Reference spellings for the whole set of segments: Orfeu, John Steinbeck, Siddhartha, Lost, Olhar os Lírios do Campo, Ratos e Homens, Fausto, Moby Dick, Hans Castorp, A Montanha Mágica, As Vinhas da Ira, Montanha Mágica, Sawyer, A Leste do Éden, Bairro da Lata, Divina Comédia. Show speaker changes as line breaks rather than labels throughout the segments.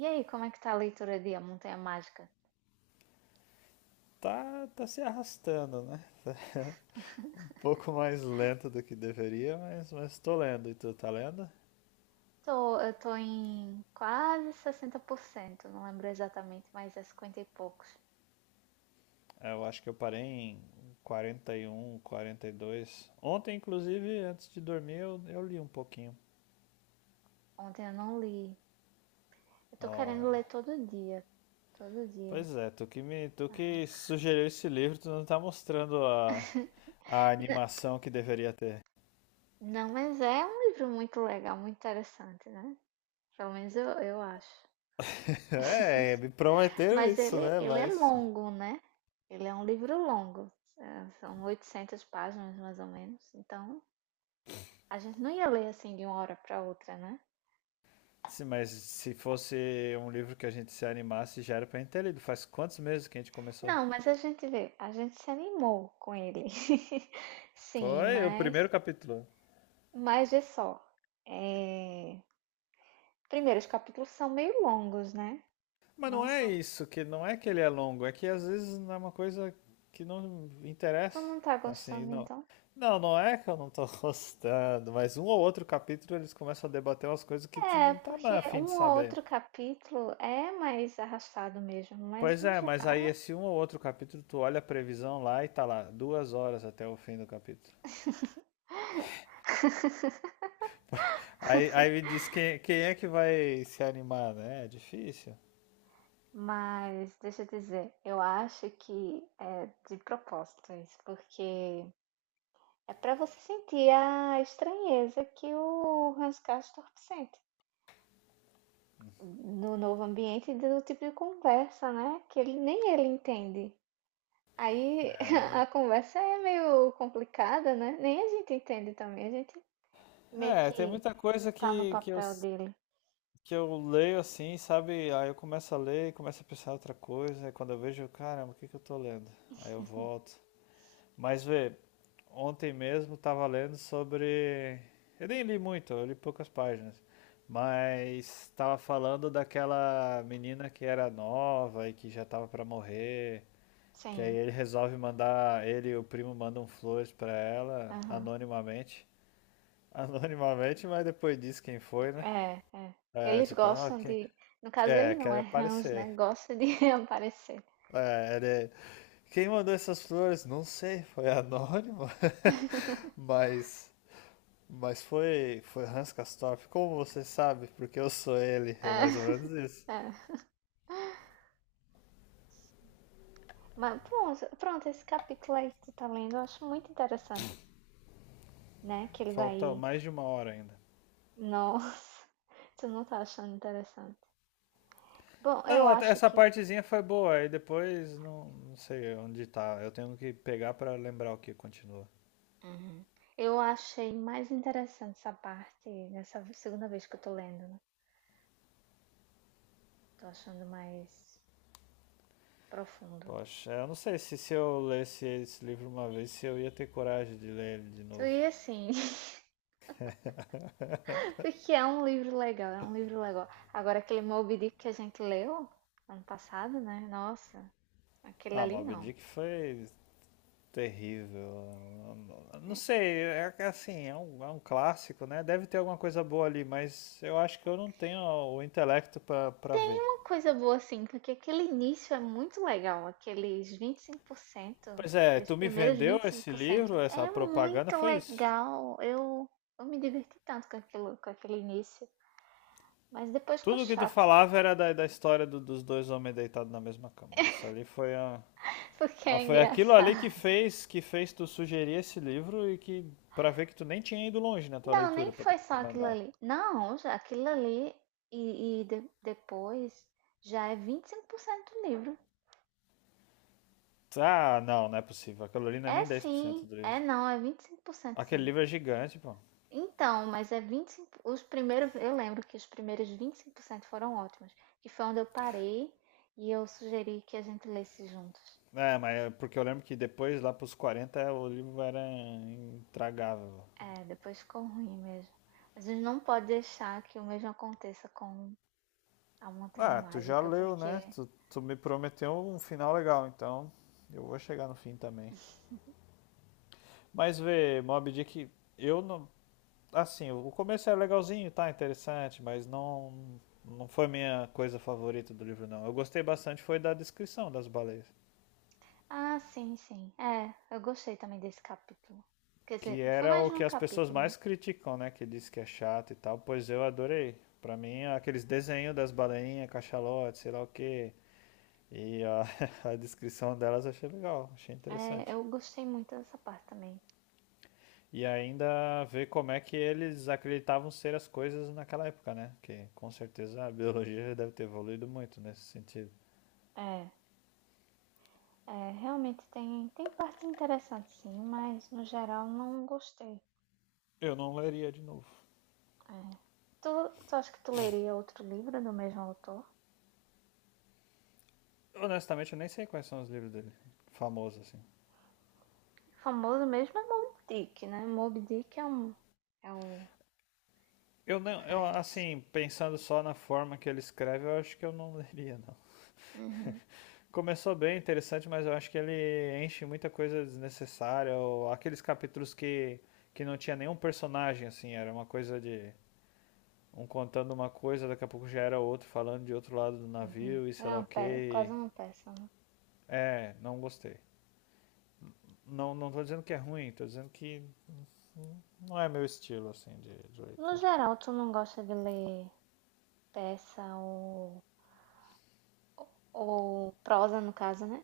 E aí, como é que tá a leitura de A Montanha Mágica?
Tá, tá se arrastando, né? um pouco mais lento do que deveria, mas tô lendo. E tu tá lendo?
Eu tô em quase 60%, não lembro exatamente, mas é 50 e poucos.
É, eu acho que eu parei em 40 41 42. Ontem, inclusive, antes de dormir, eu li um pouquinho.
Ontem eu não li. Eu tô querendo ler
Olha.
todo dia, todo dia.
Pois é, tu que sugeriu esse livro, tu não tá mostrando a animação que deveria ter.
Não, mas é um livro muito legal, muito interessante, né? Pelo menos eu acho.
É, me prometeram
Mas
isso,
ele,
né?
ele é longo, né? Ele é um livro longo. É, são 800 páginas, mais ou menos. Então, a gente não ia ler assim de uma hora para outra, né?
Sim, mas se fosse um livro que a gente se animasse, já era pra gente ter lido. Faz quantos meses que a gente começou?
Não, mas a gente vê, a gente se animou com ele. Sim,
Foi o
mas,
primeiro capítulo.
mas vê só. É. Primeiro, os capítulos são meio longos, né?
Mas não
Não
é
são.
isso, que não é que ele é longo, é que às vezes não é uma coisa que não
Tu
interessa.
não tá
Assim,
gostando,
não.
então?
Não, não é que eu não tô gostando, mas um ou outro capítulo eles começam a debater umas coisas que tu
É,
não tá
porque
mais a fim de
um ou
saber.
outro capítulo é mais arrastado mesmo, mas
Pois
no
é, mas
geral.
aí esse um ou outro capítulo, tu olha a previsão lá e tá lá, 2 horas até o fim do capítulo. Aí me diz quem é que vai se animar, né? É difícil.
Mas deixa eu dizer, eu acho que é de propósito isso, porque é pra você sentir a estranheza que o Hans Castorp sente no novo ambiente, do tipo de conversa, né? Que ele nem ele entende. Aí a conversa é meio complicada, né? Nem a gente entende também. A gente meio
É, tem
que
muita coisa
tá no
que, que eu,
papel
s-
dele.
que eu leio assim, sabe? Aí eu começo a ler, começo a pensar em outra coisa, aí quando eu vejo, caramba, o que que eu tô lendo? Aí eu volto. Mas vê, ontem mesmo tava lendo sobre. Eu nem li muito, eu li poucas páginas. Mas tava falando daquela menina que era nova e que já tava pra morrer. Que aí
Sim,
ele resolve mandar, ele e o primo mandam flores pra ela,
aham.
anonimamente. Anonimamente, mas depois diz quem foi, né?
É, é.
É,
Eles
tipo, ah,
gostam
quem...
de... No caso,
É,
ele não é
quero
Hans,
aparecer.
né? Gosta de aparecer.
É, ele... Quem mandou essas flores? Não sei, foi anônimo. mas... Mas foi Hans Castorp. Como você sabe? Porque eu sou ele. É
É,
mais ou menos isso.
é. Mas pronto, pronto, esse capítulo aí que tu tá lendo, eu acho muito interessante, né? Que ele
Falta
vai...
mais de uma hora ainda.
Nossa, tu não tá achando interessante. Bom, eu
Não, até
acho
essa
que...
partezinha foi boa, aí depois não, não sei onde tá. Eu tenho que pegar pra lembrar o que continua.
Uhum. Eu achei mais interessante essa parte nessa segunda vez que eu tô lendo, né? Tô achando mais profundo.
Poxa, eu não sei se eu lesse esse livro uma vez, se eu ia ter coragem de ler ele de
Então,
novo.
e assim, porque é um livro legal, é um livro legal. Agora aquele Moby Dick que a gente leu ano passado, né? Nossa, aquele
Ah,
ali
Moby
não...
Dick foi terrível. Não sei, é que, assim, é um clássico, né? Deve ter alguma coisa boa ali, mas eu acho que eu não tenho o intelecto pra ver.
Uma coisa boa assim, porque aquele início é muito legal, aqueles 25%,
Pois é,
aqueles
tu me
primeiros
vendeu
vinte e cinco
esse
por cento
livro, essa
é
propaganda,
muito
foi isso.
legal. Eu me diverti tanto com aquilo, com aquele início. Mas depois ficou
Tudo que tu
chato,
falava era da história dos dois homens deitados na mesma cama. Isso ali
porque é
foi aquilo ali que
engraçado.
fez tu sugerir esse livro e que pra ver que tu nem tinha ido longe na tua
Não, nem
leitura pra tu
foi só aquilo
recomendar.
ali. Não, já aquilo ali e depois já é 25% do livro.
Ah, não, não é possível. Aquilo ali não é
É
nem 10%
sim,
do livro.
é não, é 25%
Aquele
sim.
livro é gigante, pô.
Então, mas é 25 os primeiros, eu lembro que os primeiros 25% foram ótimos, que foi onde eu parei e eu sugeri que a gente lesse juntos.
É, mas é porque eu lembro que depois, lá pros 40 o livro era intragável.
É, depois ficou ruim mesmo. Mas a gente não pode deixar que o mesmo aconteça com a Montanha
Ah, tu já
Mágica,
leu, né?
porque...
Tu me prometeu um final legal, então eu vou chegar no fim também. Mas vê, Mob Dick, eu não. Assim, o começo é legalzinho, tá interessante, mas não. Não foi minha coisa favorita do livro, não. Eu gostei bastante foi da descrição das baleias.
Ah, sim, sim. É, eu gostei também desse capítulo. Quer
Que
dizer, foi
era
mais
o
de
que
um
as pessoas
capítulo, né?
mais criticam, né? Que diz que é chato e tal. Pois eu adorei. Pra mim, aqueles desenhos das baleinhas, cachalote, sei lá o quê. E a, a descrição delas eu achei legal, achei
É,
interessante.
eu gostei muito dessa parte também.
E ainda ver como é que eles acreditavam ser as coisas naquela época, né? Que com certeza a biologia deve ter evoluído muito nesse sentido.
É, é, realmente tem, partes interessantes, sim, mas no geral não gostei.
Eu não leria de novo.
É. Tu, tu acha que tu leria outro livro do mesmo autor?
Honestamente, eu nem sei quais são os livros dele, famosos assim.
O famoso mesmo é Moby Dick, né? Moby Dick é um, é um...
Eu não, eu
Mas...
assim, pensando só na forma que ele escreve, eu acho que eu não leria não.
Uhum,
Começou bem interessante, mas eu acho que ele enche muita coisa desnecessária, ou aqueles capítulos que não tinha nenhum personagem assim, era uma coisa de um contando uma coisa, daqui a pouco já era outro falando de outro lado do
uhum.
navio e sei
Era
lá o
uma quase
que.
uma peça, né?
É, não gostei. Não, não tô dizendo que é ruim, tô dizendo que não é meu estilo, assim, de
No
leitura.
geral, tu não gosta de ler peça Ou prosa, no caso, né?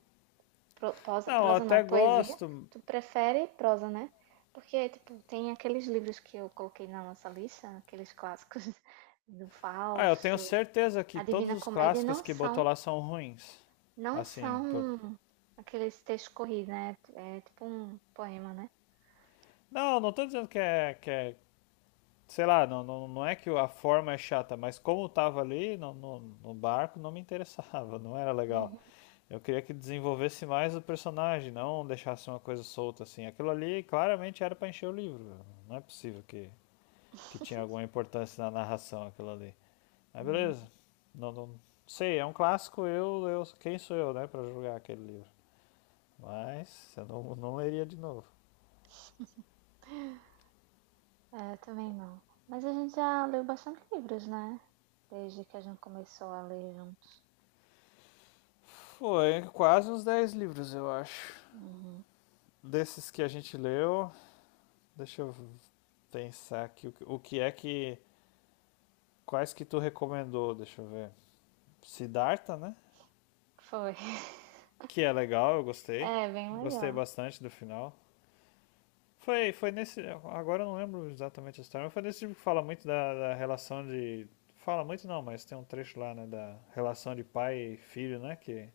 Prosa,
Não, eu
prosa não,
até
poesia.
gosto.
Tu prefere prosa, né? Porque, tipo, tem aqueles livros que eu coloquei na nossa lista, aqueles clássicos do
Ah, eu tenho
Fausto,
certeza que
a
todos
Divina
os
Comédia,
clássicos
não
que botou
são,
lá são ruins.
não
Assim, por...
são aqueles textos corridos, né? É tipo um poema, né?
não, não tô dizendo que é, sei lá, não, não, não é que a forma é chata, mas como eu tava ali no barco, não me interessava, não era legal.
Uhum.
Eu queria que desenvolvesse mais o personagem, não deixasse uma coisa solta assim. Aquilo ali claramente era pra encher o livro. Velho. Não é possível que tinha alguma importância na narração aquilo ali. Mas
Hum,
beleza. Não, não sei, é um clássico, eu quem sou eu, né, pra julgar aquele livro. Mas eu não, não leria de novo.
É, eu também não. Mas a gente já leu bastante livros, né? Desde que a gente começou a ler juntos.
Foi quase uns 10 livros, eu acho.
Uhum.
Desses que a gente leu, deixa eu pensar aqui o que é que. Quais que tu recomendou? Deixa eu ver. Siddhartha, né?
Foi.
Que é legal, eu gostei.
É, bem
Gostei
legal.
bastante do final. Foi nesse. Agora eu não lembro exatamente a história, mas foi nesse tipo que fala muito da relação de. Fala muito não, mas tem um trecho lá, né? Da relação de pai e filho, né? Que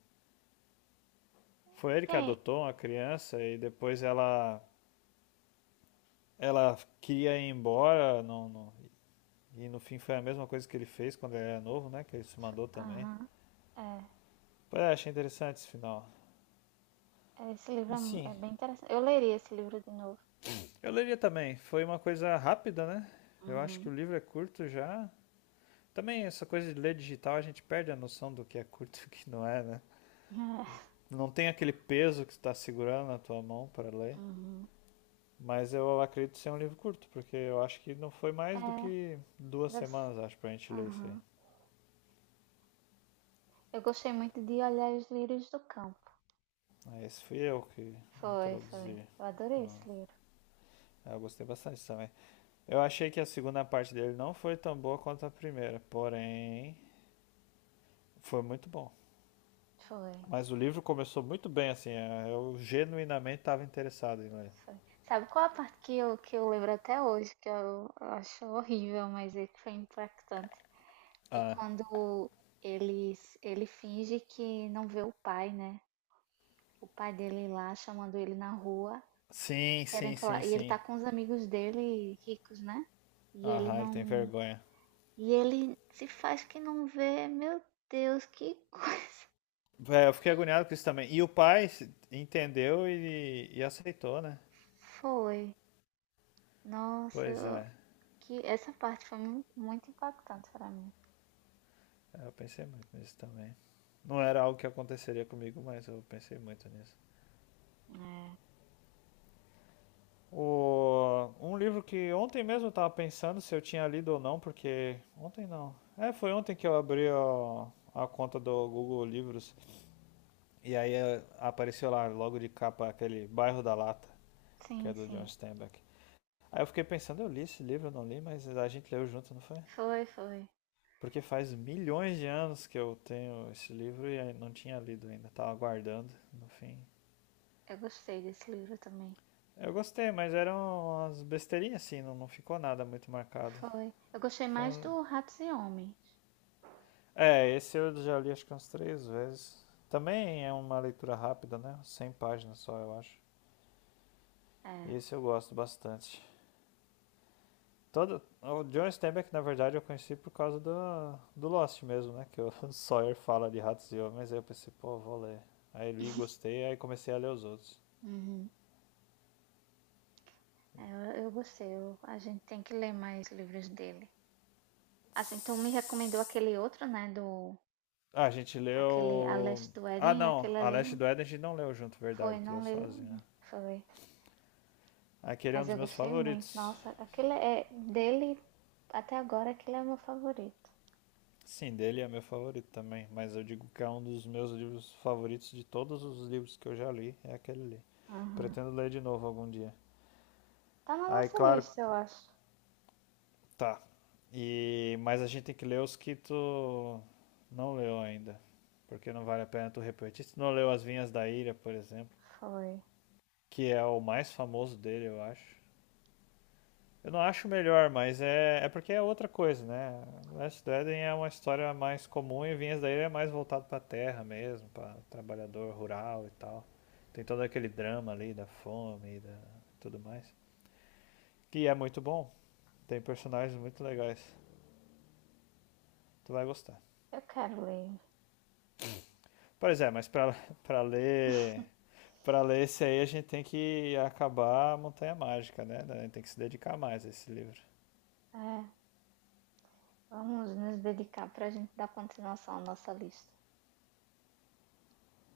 foi ele que
Tem.
adotou uma criança e depois ela queria ir embora. E no fim foi a mesma coisa que ele fez quando ele era novo, né? Que ele se mandou também.
Aham. É,
Pois é, achei interessante esse final.
é, esse livro
E
é mu é
sim,
bem interessante. Eu leria esse livro de novo.
eu leria também. Foi uma coisa rápida, né? Eu acho que
Uhum.
o livro é curto já. Também essa coisa de ler digital, a gente perde a noção do que é curto e o que não é, né? Não tem aquele peso que você está segurando na tua mão para ler.
Uhum.
Mas eu acredito ser um livro curto, porque eu acho que não foi
É,
mais do que duas
deve se...
semanas, acho, pra gente ler isso aí.
aham. Eu gostei muito de Olhar os Lírios do Campo.
Aí esse fui eu que
Foi, foi.
introduzi.
Eu adorei esse livro.
Ah, eu gostei bastante também. Eu achei que a segunda parte dele não foi tão boa quanto a primeira, porém foi muito bom.
Foi.
Mas o livro começou muito bem, assim, é, eu genuinamente estava interessado em ler.
Foi. Sabe qual a parte que eu, lembro até hoje, que eu acho horrível, mas é que foi impactante? É
Ah,
quando ele, ele finge que não vê o pai, né? O pai dele lá chamando ele na rua,
sim, sim,
querendo falar.
sim,
E ele
sim.
tá com os amigos dele ricos, né? E ele
Aham, ele tem
não...
vergonha.
E ele se faz que não vê. Meu Deus, que coisa...
É, eu fiquei agoniado com isso também. E o pai entendeu e aceitou, né?
foi. Nossa,
Pois é.
que essa parte foi muito impactante pra mim.
É, eu pensei muito nisso também. Não era algo que aconteceria comigo, mas eu pensei muito nisso.
É.
Um livro que ontem mesmo eu tava pensando se eu tinha lido ou não, porque. Ontem não. É, foi ontem que eu abri a conta do Google Livros. E aí apareceu lá, logo de capa, aquele Bairro da Lata, que
Sim,
é do John
sim.
Steinbeck. Aí eu fiquei pensando, eu li esse livro, eu não li, mas a gente leu junto, não foi?
Foi, foi.
Porque faz milhões de anos que eu tenho esse livro e não tinha lido ainda, tava aguardando, no fim.
Eu gostei desse livro também.
Eu gostei, mas eram umas besteirinhas assim, não, não ficou nada muito marcado.
Foi. Eu gostei
Foi
mais
um-
do Ratos e Homens.
É, esse eu já li acho que umas 3 vezes. Também é uma leitura rápida, né? 100 páginas só, eu acho. E
É.
esse eu gosto bastante. Todo, o John Steinbeck, na verdade, eu conheci por causa do Lost mesmo, né? Que o Sawyer fala de ratos e homens, aí eu pensei, pô, vou ler. Aí li, gostei, aí comecei a ler os outros.
Uhum. É, eu gostei. A gente tem que ler mais livros dele. Assim, tu me recomendou aquele outro, né? Do...
Ah, a gente
aquele A
leu.
Leste do
Ah,
Éden,
não,
aquele
A
ali
Leste do Éden a gente não leu junto,
foi,
verdade, tu leu
não
sozinho,
lembro,
né?
foi,
Aquele é um
mas
dos
eu
meus
gostei muito.
favoritos.
Nossa, aquele é dele até agora, aquele é meu favorito.
Sim, dele é meu favorito também, mas eu digo que é um dos meus livros favoritos de todos os livros que eu já li, é aquele ali.
Uhum.
Pretendo ler de novo algum dia.
Tá na
Aí,
nossa
claro.
lista, eu acho.
Tá. E mas a gente tem que ler os que tu não leu ainda, porque não vale a pena tu repetir. Se tu não leu As Vinhas da Ira, por exemplo,
Foi.
que é o mais famoso dele, eu acho. Eu não acho o melhor, mas é porque é outra coisa, né? Last of the Eden é uma história mais comum e Vinhas da Ira é mais voltado pra terra mesmo, pra trabalhador rural e tal. Tem todo aquele drama ali da fome e da tudo mais, que é muito bom. Tem personagens muito legais. Tu vai gostar.
Eu quero ler.
Pois é, mas para ler esse aí a gente tem que acabar a Montanha Mágica, né? A gente tem que se dedicar mais a esse livro.
É, vamos nos dedicar pra gente dar continuação à nossa lista.